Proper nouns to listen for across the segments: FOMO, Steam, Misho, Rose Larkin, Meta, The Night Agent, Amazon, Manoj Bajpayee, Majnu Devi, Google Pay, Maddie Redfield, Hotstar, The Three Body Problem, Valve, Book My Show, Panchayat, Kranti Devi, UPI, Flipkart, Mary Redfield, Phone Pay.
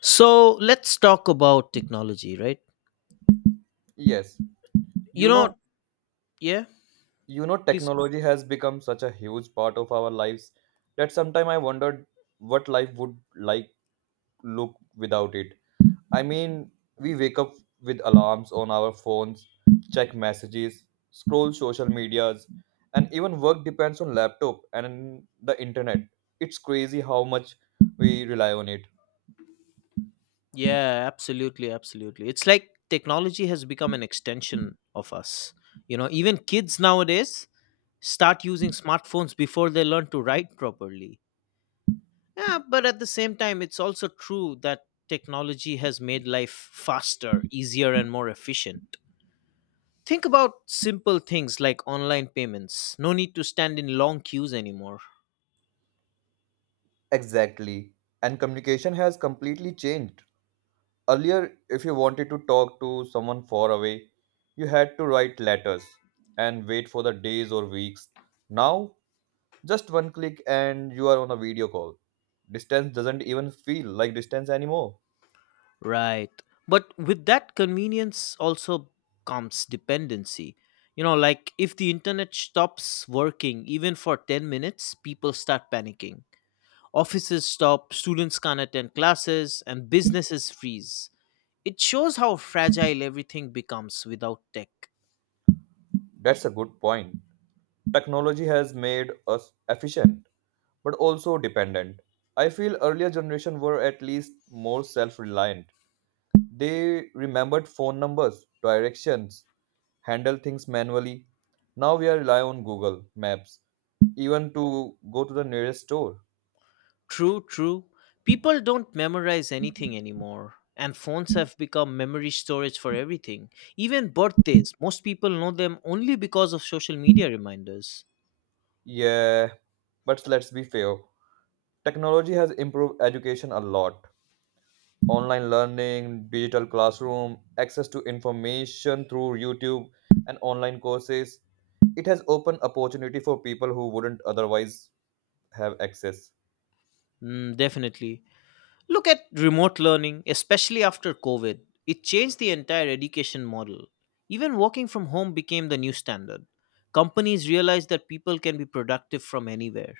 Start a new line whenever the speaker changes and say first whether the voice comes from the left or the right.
left: So let's talk about technology, right?
right: Yes,
left: You
right: you
left: know,
right: know,
left: yeah, please.
right: technology has become such a huge part of our lives that sometimes I wondered what life would look without it. I mean, we wake up with alarms on our phones, check messages, scroll social medias, and even work depends on laptop and the internet. It's crazy how much we rely on it.
left: Yeah, absolutely, absolutely. It's like technology has become an extension of us. You know, even kids nowadays start using smartphones before they learn to write properly. Yeah, but at the same time, it's also true that technology has made life faster, easier, and more efficient. Think about simple things like online payments. No need to stand in long queues anymore.
right: Exactly. And communication has completely changed. Earlier, if you wanted to talk to someone far away, you had to write letters and wait for the days or weeks. Now, just one click and you are on a video call. Distance doesn't even feel like distance anymore.
left: Right. But with that convenience also comes dependency. You know, like if the internet stops working even for 10 minutes, people start panicking. Offices stop, students can't attend classes, and businesses freeze. It shows how fragile everything becomes without tech.
right: That's a good point. Technology has made us efficient but also dependent. I feel earlier generation were at least more self-reliant. They remembered phone numbers, directions, handle things manually. Now we are rely on Google Maps even to go to the nearest store.
left: True, true. People don't memorize anything anymore, and phones have become memory storage for everything. Even birthdays, most people know them only because of social media reminders.
right: Yeah, but let's be fair. Technology has improved education a lot. Online learning, digital classroom, access to information through YouTube and online courses. It has opened opportunity for people who wouldn't otherwise have access.
left: Mm, definitely. Look at remote learning, especially after COVID. It changed the entire education model. Even working from home became the new standard. Companies realized that people can be productive from anywhere.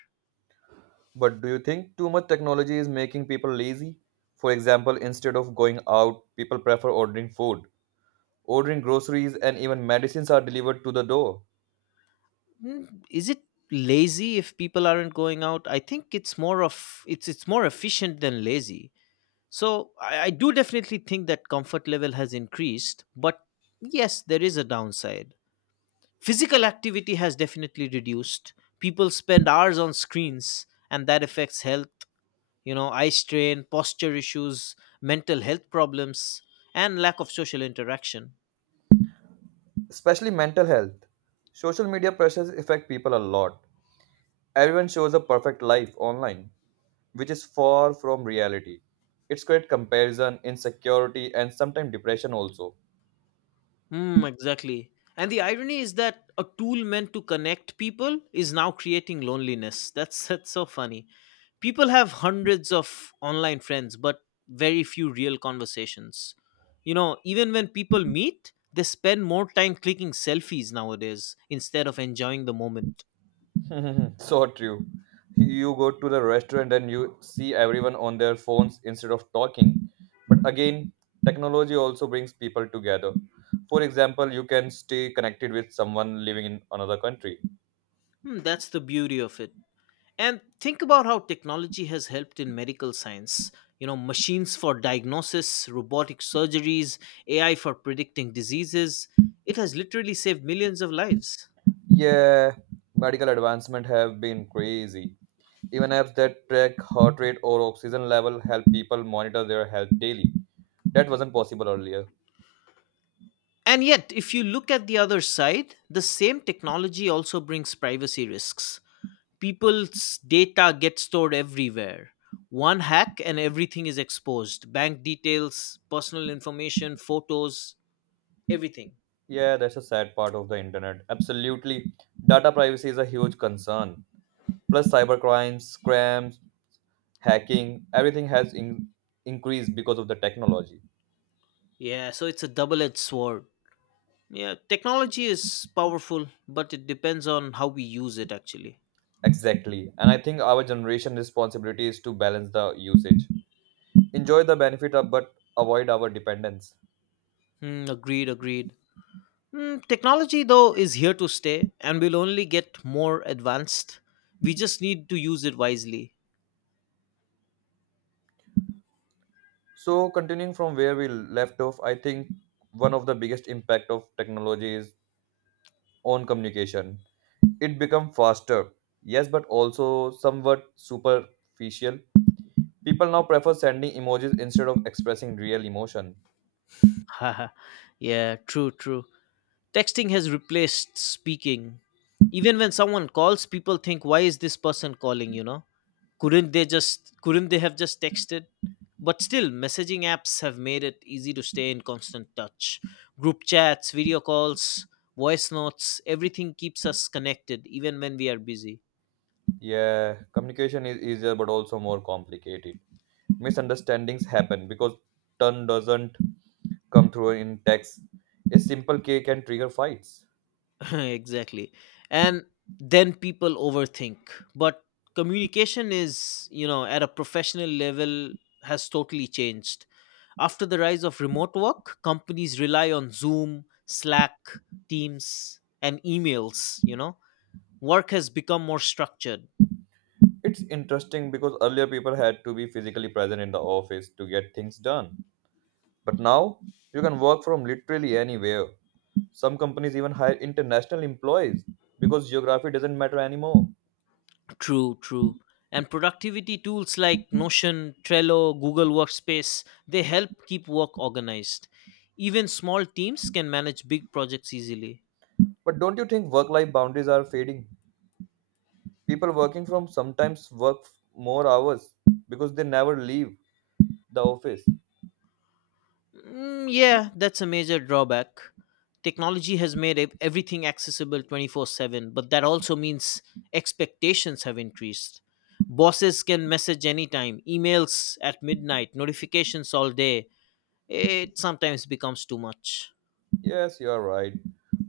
right: But do you think too much technology is making people lazy? For example, instead of going out, people prefer ordering food. Ordering groceries and even medicines are delivered to the door.
left: Mm, is it lazy if people aren't going out? I think it's more efficient than lazy. So I do definitely think that comfort level has increased, but yes, there is a downside. Physical activity has definitely reduced. People spend hours on screens, and that affects health, you know, eye strain, posture issues, mental health problems, and lack of social interaction.
right: Especially mental health. Social media pressures affect people a lot. Everyone shows a perfect life online, which is far from reality. It's create comparison, insecurity, and sometimes depression also.
left: Mm, exactly. And the irony is that a tool meant to connect people is now creating loneliness. That's that's so funny. People have hundreds of online friends, but very few real conversations. You know, even when people meet, they spend more time clicking selfies nowadays instead of enjoying the moment.
right: So true. You go to the restaurant and you see everyone on their phones instead of talking. But again, technology also brings people together. For example, you can stay connected with someone living in another country.
left: Hmm, that's the beauty of it. And think about how technology has helped in medical science. You know, machines for diagnosis, robotic surgeries, AI for predicting diseases. It has literally saved millions of lives.
right: Yeah, medical advancement have been crazy. Even apps that track heart rate or oxygen level help people monitor their health daily. That wasn't possible earlier.
left: And yet, if you look at the other side, the same technology also brings privacy risks. People's data gets stored everywhere. One hack and everything is exposed, bank details, personal information, photos, everything.
right: Yeah, that's a sad part of the internet. Absolutely. Data privacy is a huge concern. Plus, cybercrimes, scams, hacking, everything has increased because of the technology.
left: Yeah, so it's a double edged sword. Yeah, technology is powerful, but it depends on how we use it actually.
right: Exactly. And I think our generation responsibility is to balance the usage. Enjoy the benefit of but avoid our dependence.
left: Hmm, agreed, agreed. Hmm, technology, though, is here to stay and will only get more advanced. We just need to use it wisely.
right: So continuing from where we left off, I think one of the biggest impact of technology is on communication. It become faster, yes, but also somewhat superficial. People now prefer sending emojis instead of expressing real emotion.
left: Haha, yeah, true, true. Texting has replaced speaking. Even when someone calls, people think, why is this person calling, you know? Couldn't they have just texted? But still, messaging apps have made it easy to stay in constant touch. Group chats, video calls, voice notes, everything keeps us connected even when we are busy.
right: Yeah, communication is easier but also more complicated. Misunderstandings happen because tone doesn't come through in text. A simple K can trigger fights.
left: exactly. And then people overthink. But communication is, you know, at a professional level has totally changed. After the rise of remote work, companies rely on Zoom, Slack, Teams, and emails, you know. Work has become more structured.
right: It's interesting because earlier people had to be physically present in the office to get things done. But now you can work from literally anywhere. Some companies even hire international employees because geography doesn't matter anymore.
left: True, true. And productivity tools like Notion, Trello, Google Workspace, they help keep work organized. Even small teams can manage big projects easily.
right: But don't you think work life boundaries are fading? People working from sometimes work more hours because they never leave the office.
left: Mm, yeah, that's a major drawback. Technology has made everything accessible 24/7, but that also means expectations have increased. Bosses can message anytime, emails at midnight, notifications all day. It sometimes becomes too much.
right: Yes, you are right.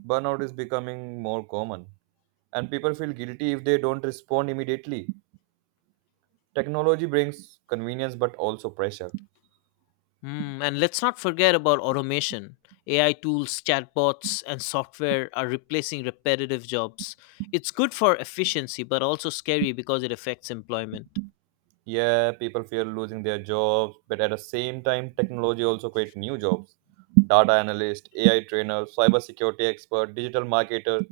right: Burnout is becoming more common, and people feel guilty if they don't respond immediately. Technology brings convenience but also pressure.
left: Mm, and let's not forget about automation. AI tools, chatbots, and software are replacing repetitive jobs. It's good for efficiency, but also scary because it affects employment.
right: Yeah, people fear losing their jobs, but at the same time, technology also creates new jobs. Data analyst, AI trainer, cybersecurity expert, digital marketer.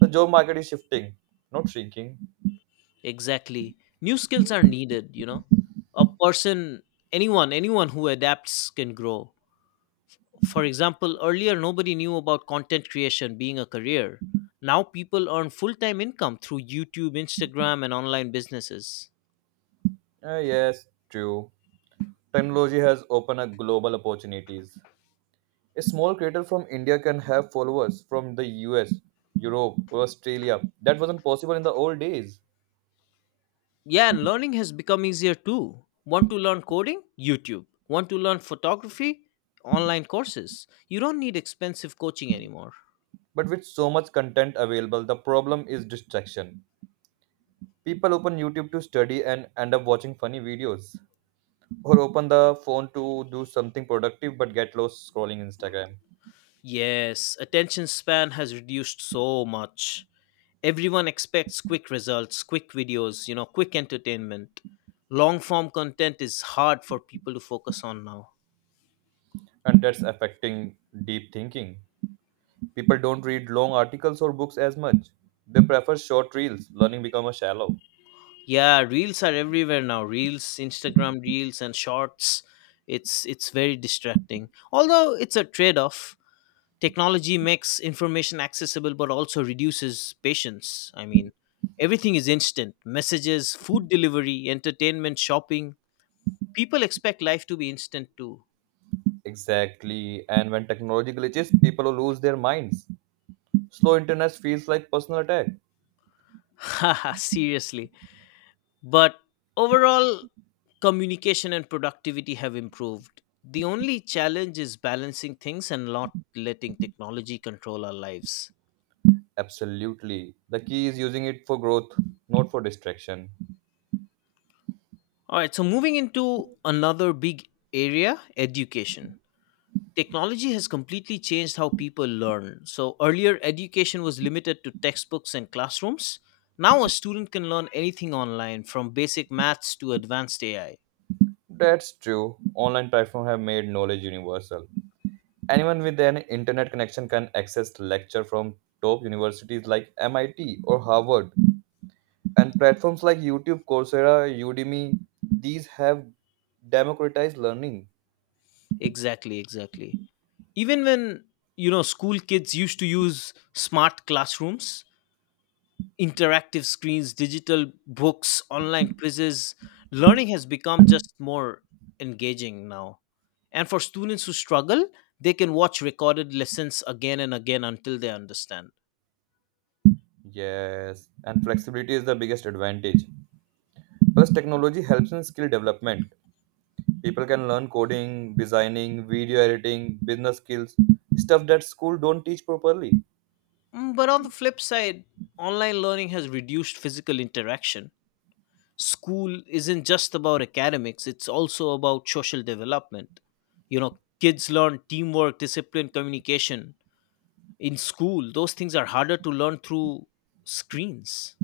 right: The job market is shifting, not shrinking.
left: Exactly. New skills are needed, you know. A person, anyone who adapts can grow. For example, earlier nobody knew about content creation being a career. Now people earn full time income through YouTube, Instagram, and online businesses.
right: Yes, true. Technology has opened up global opportunities. A small creator from India can have followers from the US, Europe, or Australia. That wasn't possible in the old days.
left: Yeah, and learning has become easier too. Want to learn coding? YouTube. Want to learn photography? Online courses. You don't need expensive coaching anymore.
right: But with so much content available, the problem is distraction. People open YouTube to study and end up watching funny videos, or open the phone to do something productive but get lost scrolling Instagram.
left: Yes, attention span has reduced so much. Everyone expects quick results, quick videos, you know, quick entertainment. Long form content is hard for people to focus on now.
right: And that's affecting deep thinking. People don't read long articles or books as much. They prefer short reels, learning become a shallow.
left: Yeah, reels are everywhere now. Reels, Instagram reels, and shorts. It's very distracting, although it's a trade off. Technology makes information accessible but also reduces patience. I mean, everything is instant, messages, food delivery, entertainment, shopping. People expect life to be instant too.
right: Exactly. And when technology glitches, people lose their minds. Slow internet feels like personal attack.
left: Haha, seriously. But overall, communication and productivity have improved. The only challenge is balancing things and not letting technology control our lives.
right: Absolutely. The key is using it for growth, not for distraction.
left: All right, so moving into another big area, education. Technology has completely changed how people learn. So, earlier, education was limited to textbooks and classrooms. Now, a student can learn anything online from basic maths to advanced AI.
right: That's true, online platforms have made knowledge universal. Anyone with an internet connection can access lecture from top universities like MIT or Harvard, and platforms like YouTube, Coursera, Udemy. These have democratized learning.
left: Exactly, exactly. Even when, you know, school kids used to use smart classrooms, interactive screens, digital books, online quizzes, learning has become just more engaging now. And for students who struggle, they can watch recorded lessons again and again until they understand.
right: Yes, and flexibility is the biggest advantage. Plus, technology helps in skill development. People can learn coding, designing, video editing, business skills, stuff that school don't teach properly.
left: Mm, but on the flip side, online learning has reduced physical interaction. School isn't just about academics, it's also about social development. You know, kids learn teamwork, discipline, communication in school. Those things are harder to learn through screens.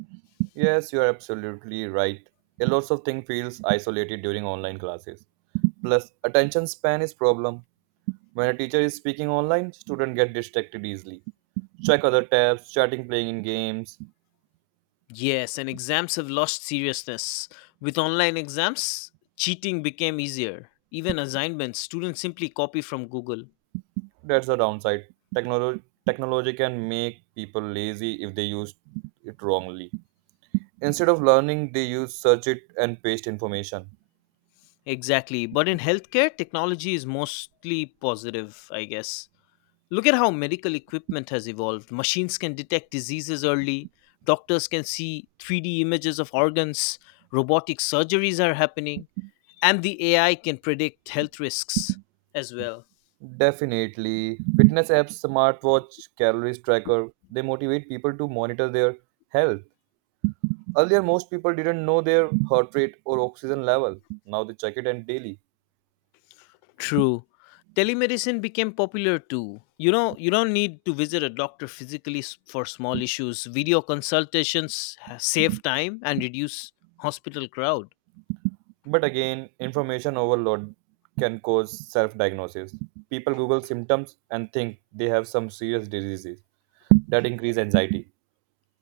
right: Yes, you are absolutely right. A lot of things feels isolated during online classes. Plus, attention span is problem. When a teacher is speaking online, students get distracted easily. Check other tabs, chatting, playing in games.
left: Yes, and exams have lost seriousness. With online exams, cheating became easier. Even assignments, students simply copy from Google.
right: That's the downside. Technology technology can make people lazy if they use it wrongly. Instead of learning, they use search it and paste information.
left: Exactly, but in healthcare, technology is mostly positive, I guess. Look at how medical equipment has evolved. Machines can detect diseases early, doctors can see 3D images of organs, robotic surgeries are happening, and the AI can predict health risks as well.
right: Definitely. Fitness apps, smartwatch, calories tracker, they motivate people to monitor their health. Earlier, most people didn't know their heart rate or oxygen level. Now they check it and daily.
left: True. Telemedicine became popular too. You know, you don't need to visit a doctor physically for small issues. Video consultations save time and reduce hospital crowd.
right: But again, information overload can cause self diagnosis. People Google symptoms and think they have some serious diseases that increase anxiety.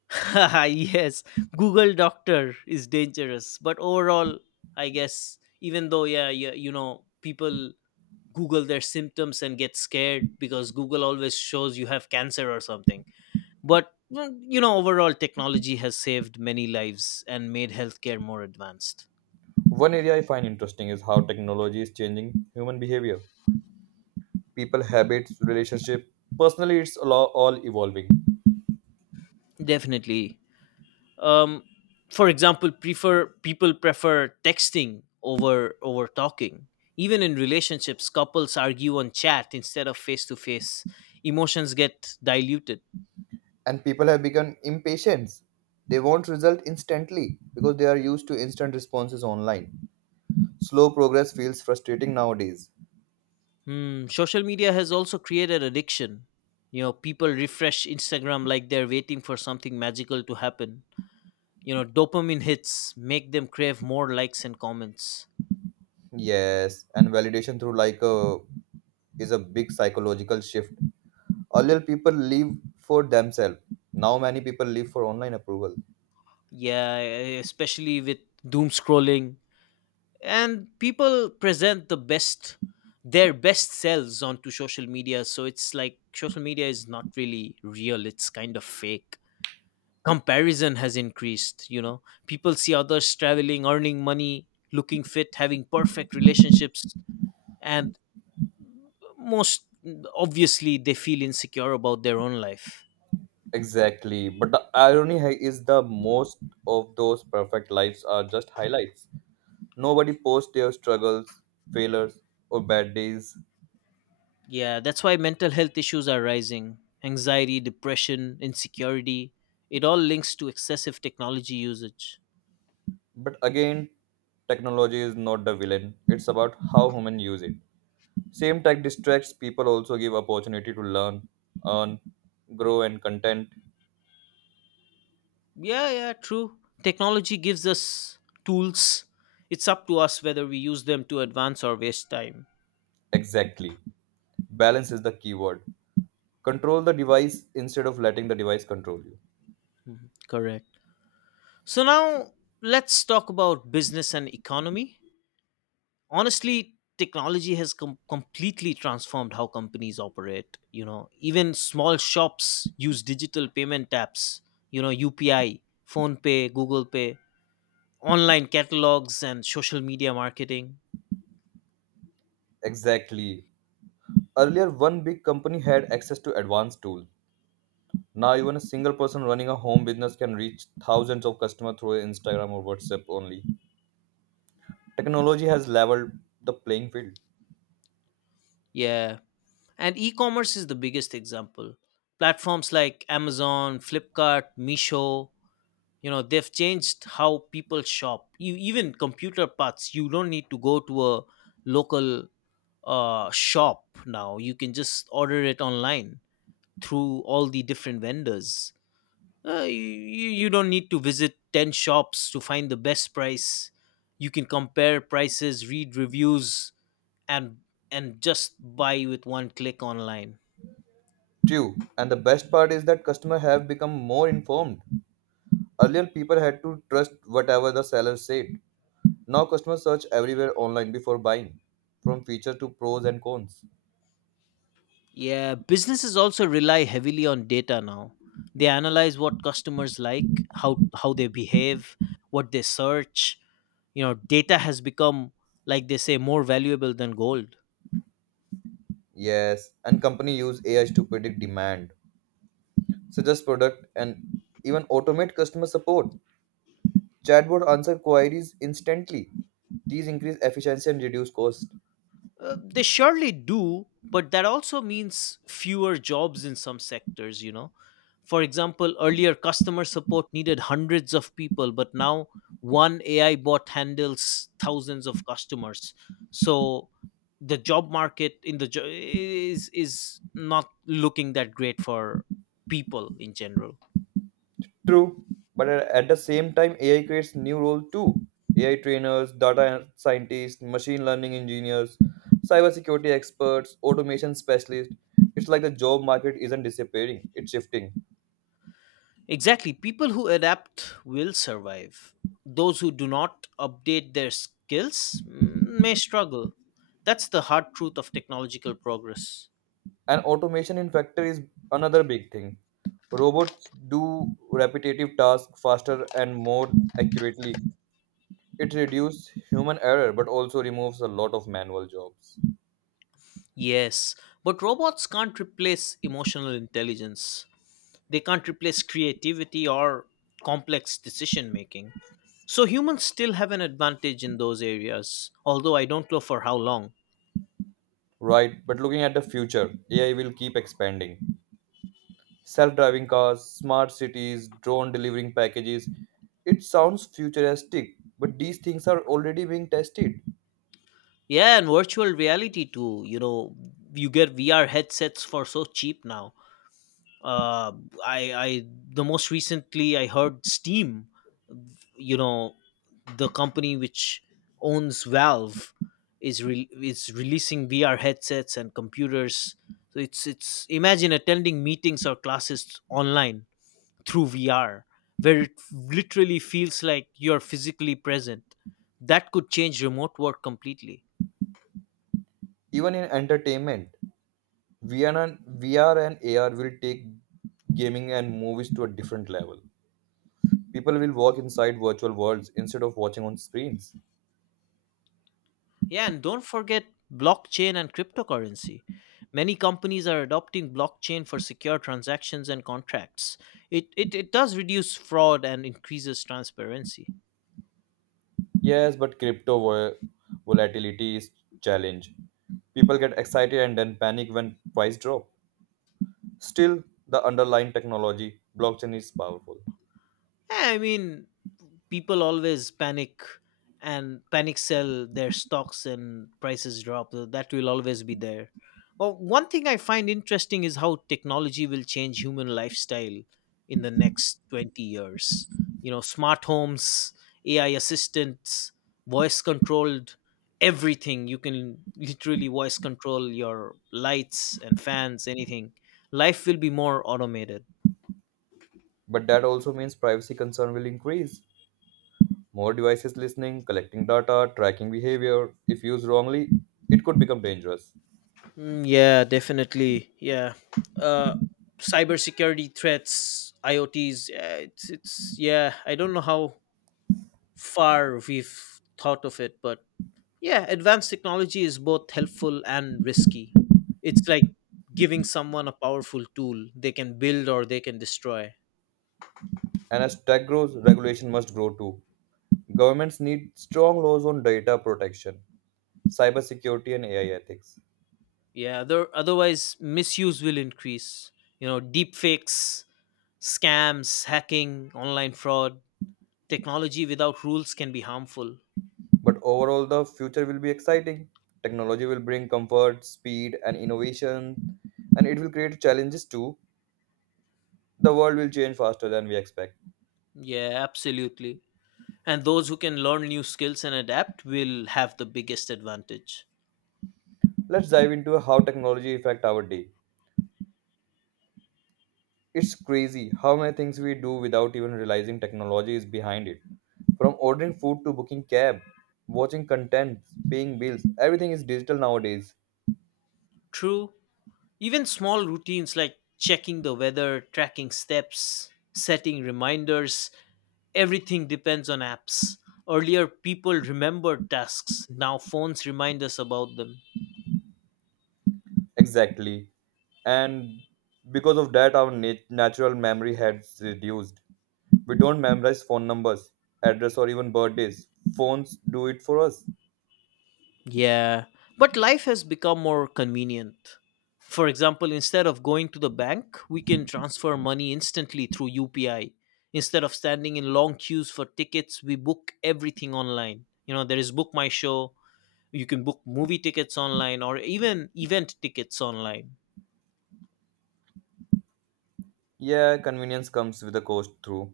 left: Yes, Google Doctor is dangerous, but overall, I guess even though yeah, yeah, you know, people Google their symptoms and get scared because Google always shows you have cancer or something. But mm, you know, overall, technology has saved many lives and made healthcare more advanced.
right: One area I find interesting is how technology is changing human behavior. People, habits, relationship. Personally, it's all evolving.
left: Definitely, um, for example, prefer people prefer texting over talking. Even in relationships, couples argue on chat instead of face to face. Emotions get diluted.
right: And people have become impatient. They want result instantly because they are used to instant responses online. Slow progress feels frustrating nowadays.
left: Hmm, social media has also created addiction. You know, people refresh Instagram like they're waiting for something magical to happen. You know, dopamine hits make them crave more likes and comments.
right: Yes, and validation through like a is a big psychological shift. Earlier people live for themselves. Now many people live for online approval.
left: Yeah, especially with doom scrolling. And people present their best selves onto social media, so it's like social media is not really real, it's kind of fake. Comparison has increased, you know. People see others traveling, earning money, looking fit, having perfect relationships. And most obviously, they feel insecure about their own life.
right: Exactly. But the irony is the most of those perfect lives are just highlights. Nobody posts their struggles, failures, or bad days.
left: Yeah, that's why mental health issues are rising. Anxiety, depression, insecurity, it all links to excessive technology usage.
right: But again, technology is not the villain. It's about how human use it. Same tech distracts people also give opportunity to learn, earn, grow and content.
left: Yeah, yeah, true. Technology gives us tools. It's up to us whether we use them to advance or waste time.
right: Exactly. Balance is the keyword. Control the device instead of letting the device control you.
left: Correct. So now let's talk about business and economy. Honestly, technology has completely transformed how companies operate. You know, even small shops use digital payment apps, you know, UPI, Phone Pay, Google Pay, online catalogs, and social media marketing.
right: Exactly. Earlier one big company had access to advanced tools. Now even a single person running a home business can reach thousands of customers through Instagram or WhatsApp only. Technology has leveled the playing field.
left: Yeah, and e commerce is the biggest example. Platforms like Amazon, Flipkart, Misho, you know, they've changed how people shop. You, even computer parts, you don't need to go to a local shop now. You can just order it online through all the different vendors. You don't need to visit 10 shops to find the best price. You can compare prices, read reviews, and just buy with one click online.
right: True. And the best part is that customers have become more informed. Earlier people had to trust whatever the seller said. Now customers search everywhere online before buying, from features to pros and cons.
left: Yeah, businesses also rely heavily on data now. They analyze what customers like, how they behave, what they search. You know, data has become, like they say, more valuable than gold.
right: Yes, and company use AI to predict demand, suggest product, and even automate customer support. Chatbot answer queries instantly. These increase efficiency and reduce cost.
left: They surely do, but that also means fewer jobs in some sectors, you know. For example, earlier customer support needed hundreds of people, but now one AI bot handles thousands of customers. So the job market in the jo- is not looking that great for people in general.
right: True, but at the same time, AI creates new roles too. AI trainers, data scientists, machine learning engineers, cybersecurity experts, automation specialists. It's like the job market isn't disappearing; it's shifting.
left: Exactly. People who adapt will survive. Those who do not update their skills mm, may struggle. That's the hard truth of technological progress.
right: And automation in factory is another big thing. Robots do repetitive tasks faster and more accurately. It reduces human error but also removes a lot of manual jobs.
left: Yes, but robots can't replace emotional intelligence. They can't replace creativity or complex decision making. So humans still have an advantage in those areas, although I don't know for how long.
right: Right, but looking at the future, AI will keep expanding. Self-driving cars, smart cities, drone delivering packages. It sounds futuristic, but these things are already being tested.
left: Yeah, and virtual reality too. You know, you get VR headsets for so cheap now uh, I the most recently I heard Steam, you know, the company which owns Valve, is releasing VR headsets and computers. So it's imagine attending meetings or classes online through VR, where it literally feels like you're physically present. That could change remote work completely.
right: Even in entertainment, vr and vr and ar will take gaming and movies to a different level. People will walk inside virtual worlds instead of watching on screens.
left: Yeah, and don't forget blockchain and cryptocurrency. Many companies are adopting blockchain for secure transactions and contracts. It does reduce fraud and increases transparency.
right: Yes, but crypto volatility is challenge. People get excited and then panic when price drop. Still, the underlying technology, blockchain, is powerful.
left: Yeah, I mean, people always panic and panic sell their stocks and prices drop. That will always be there. Well, one thing I find interesting is how technology will change human lifestyle in the next 20 years. You know, smart homes, ai assistants, voice controlled everything. You can literally voice control your lights and fans, anything. Life will be more automated.
right: But that also means privacy concern will increase. More devices listening, collecting data, tracking behavior. If used wrongly, it could become dangerous.
left: Mm, yeah, definitely. Yeah. Uh, cybersecurity threats, IoTs. Yeah, it's yeah. I don't know how far we've thought of it, but yeah, advanced technology is both helpful and risky. It's like giving someone a powerful tool they can build or they can destroy.
right: And as tech grows, regulation must grow too. Governments need strong laws on data protection, cybersecurity, and AI ethics.
left: Yeah. Otherwise, misuse will increase. You know, deep fakes, scams, hacking, online fraud. Technology without rules can be harmful.
right: But overall, the future will be exciting. Technology will bring comfort, speed, and innovation, and it will create challenges too. The world will change faster than we expect.
left: Yeah, absolutely. And those who can learn new skills and adapt will have the biggest advantage.
right: Let's dive into how technology affect our day. It's crazy how many things we do without even realizing technology is behind it. From ordering food to booking cab, watching content, paying bills, everything is digital nowadays.
left: True. Even small routines like checking the weather, tracking steps, setting reminders, everything depends on apps. Earlier, people remembered tasks. Now, phones remind us about them.
right: Exactly. And because of that, our natural memory has reduced. We don't memorize phone numbers, address, or even birthdays. Phones do it for us.
left: Yeah, but life has become more convenient. For example, instead of going to the bank, we can transfer money instantly through UPI. Instead of standing in long queues for tickets, we book everything online. You know, there is Book My Show, you can book movie tickets online or even event tickets online.
right: Yeah, convenience comes with a cost, through.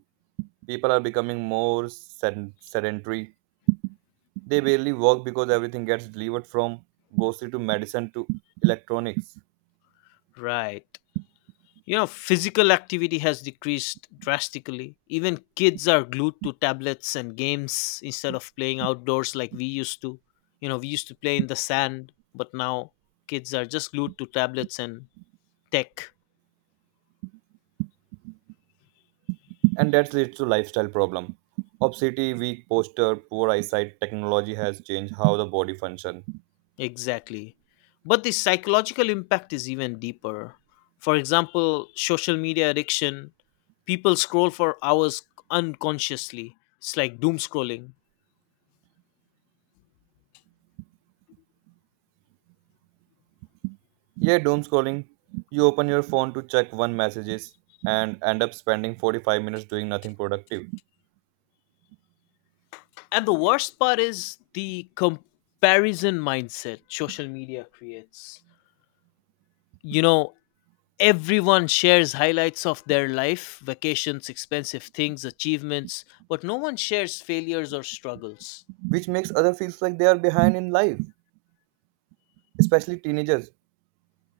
right: People are becoming more sedentary. They barely work because everything gets delivered from grocery to medicine to electronics.
left: Right. You know, physical activity has decreased drastically. Even kids are glued to tablets and games instead of playing outdoors like we used to. You know, we used to play in the sand, but now kids are just glued to tablets and tech.
right: And that leads to lifestyle problem. Obesity, weak posture, poor eyesight, technology has changed how the body function.
left: Exactly. But the psychological impact is even deeper. For example, social media addiction, people scroll for hours unconsciously. It's like doom scrolling.
right: Yeah, doom scrolling. You open your phone to check one messages and end up spending 45 minutes doing nothing productive,
left: And the worst part is the comparison mindset social media creates. You know, everyone shares highlights of their life, vacations, expensive things, achievements, but no one shares failures or struggles.
right: which makes other feels like they are behind in life, especially teenagers.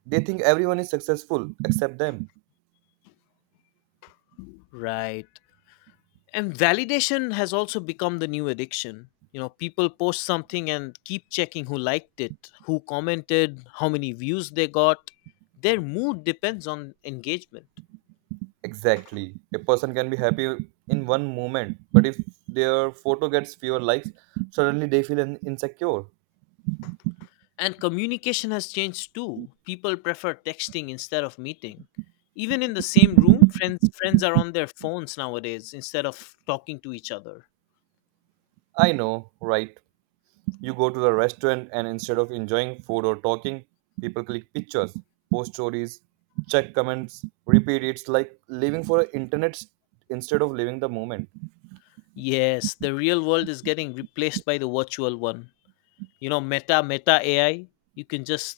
right: They think everyone is successful except them.
left: Right. And validation has also become the new addiction. You know, people post something and keep checking who liked it, who commented, how many views they got. Their mood depends on engagement.
right: Exactly. A person can be happy in one moment, but if their photo gets fewer likes, suddenly they feel insecure.
left: And communication has changed too. People prefer texting instead of meeting. Even in the same room, friends are on their phones nowadays instead of talking to each other.
right: I know, right? You go to the restaurant and instead of enjoying food or talking, people click pictures, post stories, check comments, repeat. It's like living for internet instead of living the moment.
left: Yes, the real world is getting replaced by the virtual one. You know, Meta AI, you can just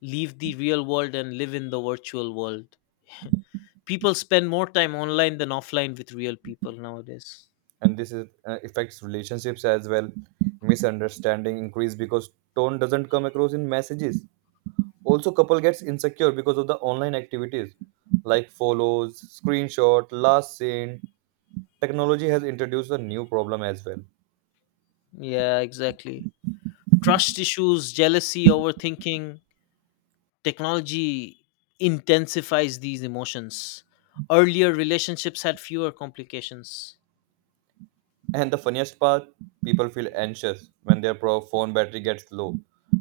left: leave the real world and live in the virtual world. People spend more time online than offline with real people nowadays.
right: And this is, affects relationships as well. Misunderstanding increase because tone doesn't come across in messages. Also couple gets insecure because of the online activities like follows, screenshot, last seen. Technology has introduced a new problem as well.
left: Yeah, exactly. Trust issues, jealousy, overthinking, technology intensifies these emotions. Earlier relationships had fewer complications.
right: And the funniest part, people feel anxious when their phone battery gets low,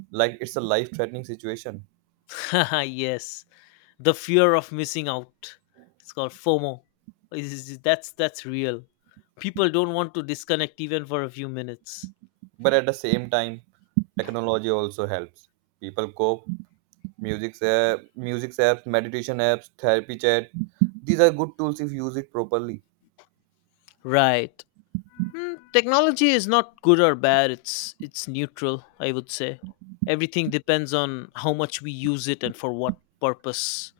right: like it's a life threatening situation.
left: Yes, the fear of missing out. It's called FOMO. That's real. People don't want to disconnect even for a few minutes.
right: But at the same time, technology also helps people cope. Music apps, meditation apps, therapy chat. These are good tools if you use it properly.
left: Right. Hmm, technology is not good or bad. It's neutral, I would say. Everything depends on how much we use it and for what purpose.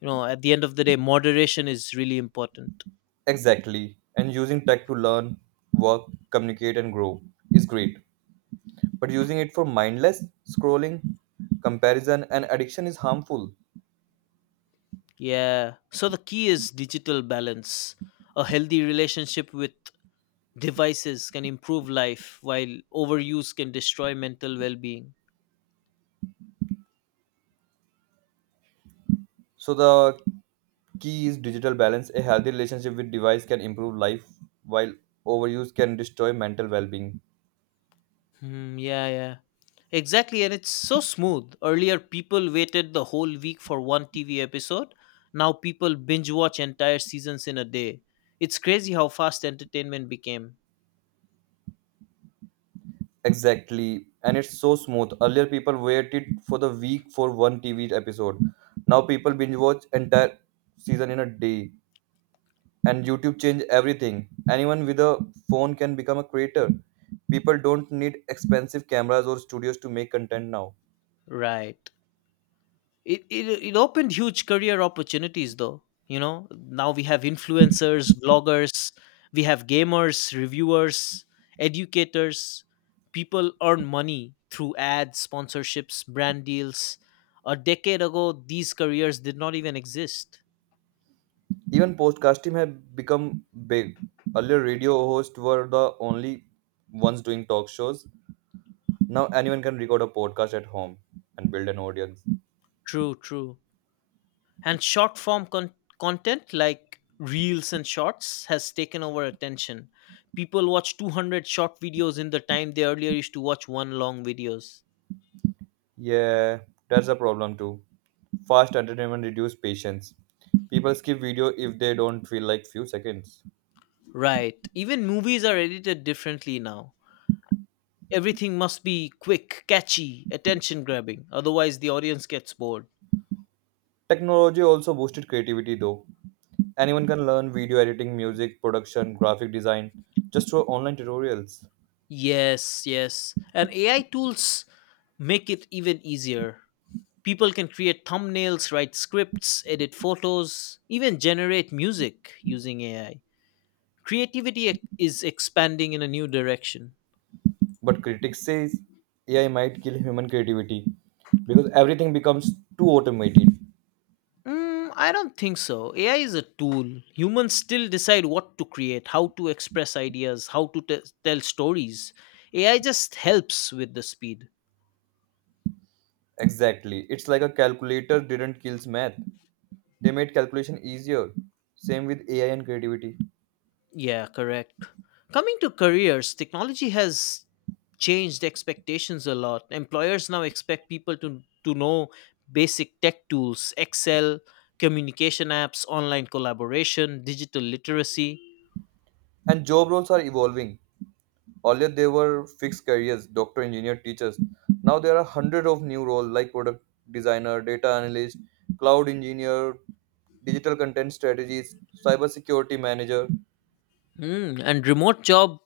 left: You know, at the end of the day, moderation is really important.
right: Exactly. And using tech to learn, work, communicate, and grow is great. But using it for mindless scrolling, comparison, and addiction is harmful.
left: Yeah. So the key is digital balance. A healthy relationship with devices can improve life, while overuse can destroy mental well being.
right: So the key is digital balance. A healthy relationship with device can improve life, while overuse can destroy mental well-being.
left: Hmm, yeah, yeah. Exactly. And it's so smooth. Earlier, people waited the whole week for one TV episode. Now, people binge watch entire seasons in a day. It's crazy how fast entertainment became.
right: Exactly. And it's so smooth. Earlier, people waited for the week for one TV episode. Now, people binge watch entire season in a day. And YouTube changed everything. Anyone with a phone can become a creator. People don't need expensive cameras or studios to make content now.
left: Right. It opened huge career opportunities, though. You know, now we have influencers, bloggers, we have gamers, reviewers, educators. People earn money through ads, sponsorships, brand deals. A decade ago these careers did not even exist.
right: Even podcasting have become big. Earlier, radio hosts were the only ones doing talk shows. Now, anyone can record a podcast at home and build an audience.
left: True, And content like reels and shorts has taken over attention. People watch 200 short videos in the time they earlier used to watch one long videos.
right: Yeah, that's a problem too. Fast entertainment reduces patience. People skip video if they don't feel like few seconds.
left: Right. Even movies are edited differently now. Everything must be quick, catchy, attention grabbing, otherwise, the audience gets bored.
right: Technology also boosted creativity though. Anyone can learn video editing, music production, graphic design just through online tutorials.
left: Yes, yes. And AI tools make it even easier. People can create thumbnails, write scripts, edit photos, even generate music using AI. Creativity is expanding in a new direction.
right: But critics say AI might kill human creativity because everything becomes too automated.
left: Mm, I don't think so. AI is a tool. Humans still decide what to create, how to express ideas, how to tell stories. AI just helps with the speed.
right: Exactly. It's like a calculator didn't kill math. They made calculation easier. Same with AI and creativity.
left: Yeah, correct. Coming to careers, technology has changed expectations a lot. Employers now expect people to know basic tech tools, Excel, communication apps, online collaboration, digital literacy.
right: And job roles are evolving. Earlier there were fixed careers, doctor, engineer, teachers. Now there are hundred of new roles like product designer, data analyst, cloud engineer, digital content strategies, cybersecurity manager.
left: Mm, and remote job,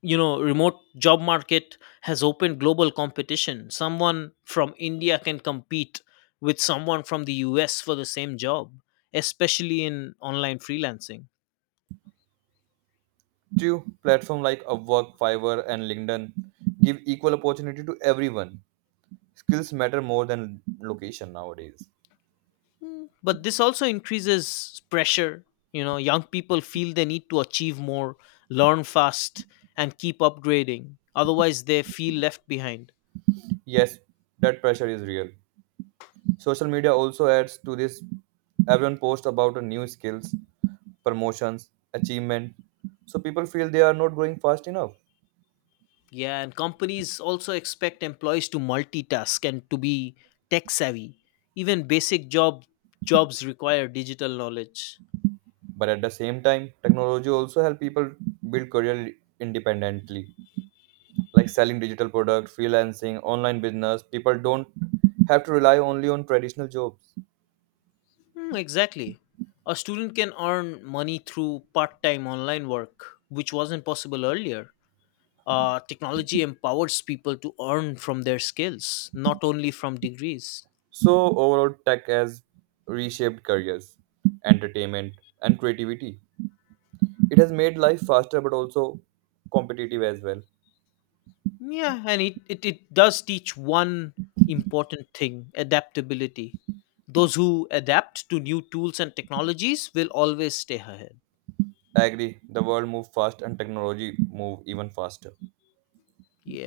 left: you know, remote job market has opened global competition. Someone from India can compete with someone from the US for the same job, especially in online freelancing.
right: True, platform like Upwork, Fiverr, and LinkedIn give equal opportunity to everyone. Skills matter more than location nowadays.
left: But this also increases pressure. You know, young people feel they need to achieve more, learn fast, and keep upgrading. Otherwise, they feel left behind.
right: Yes, that pressure is real. Social media also adds to this. Everyone posts about a new skills, promotions, achievement. So people feel they are not growing fast enough.
left: Yeah, and companies also expect employees to multitask and to be tech savvy. Even basic job jobs require digital knowledge.
right: But at the same time, technology also help people build career independently, like selling digital products, freelancing, online business. People don't have to rely only on traditional jobs.
left: Hmm, exactly. A student can earn money through part-time online work, which wasn't possible earlier. Technology empowers people to earn from their skills, not only from degrees.
right: So overall, tech has reshaped careers, entertainment, and creativity. It has made life faster, but also competitive as well.
left: Yeah, and it does teach one important thing, adaptability. Those who adapt to new tools and technologies will always stay ahead.
right: I agree. The world moves fast, and technology move even faster.
left: Yeah.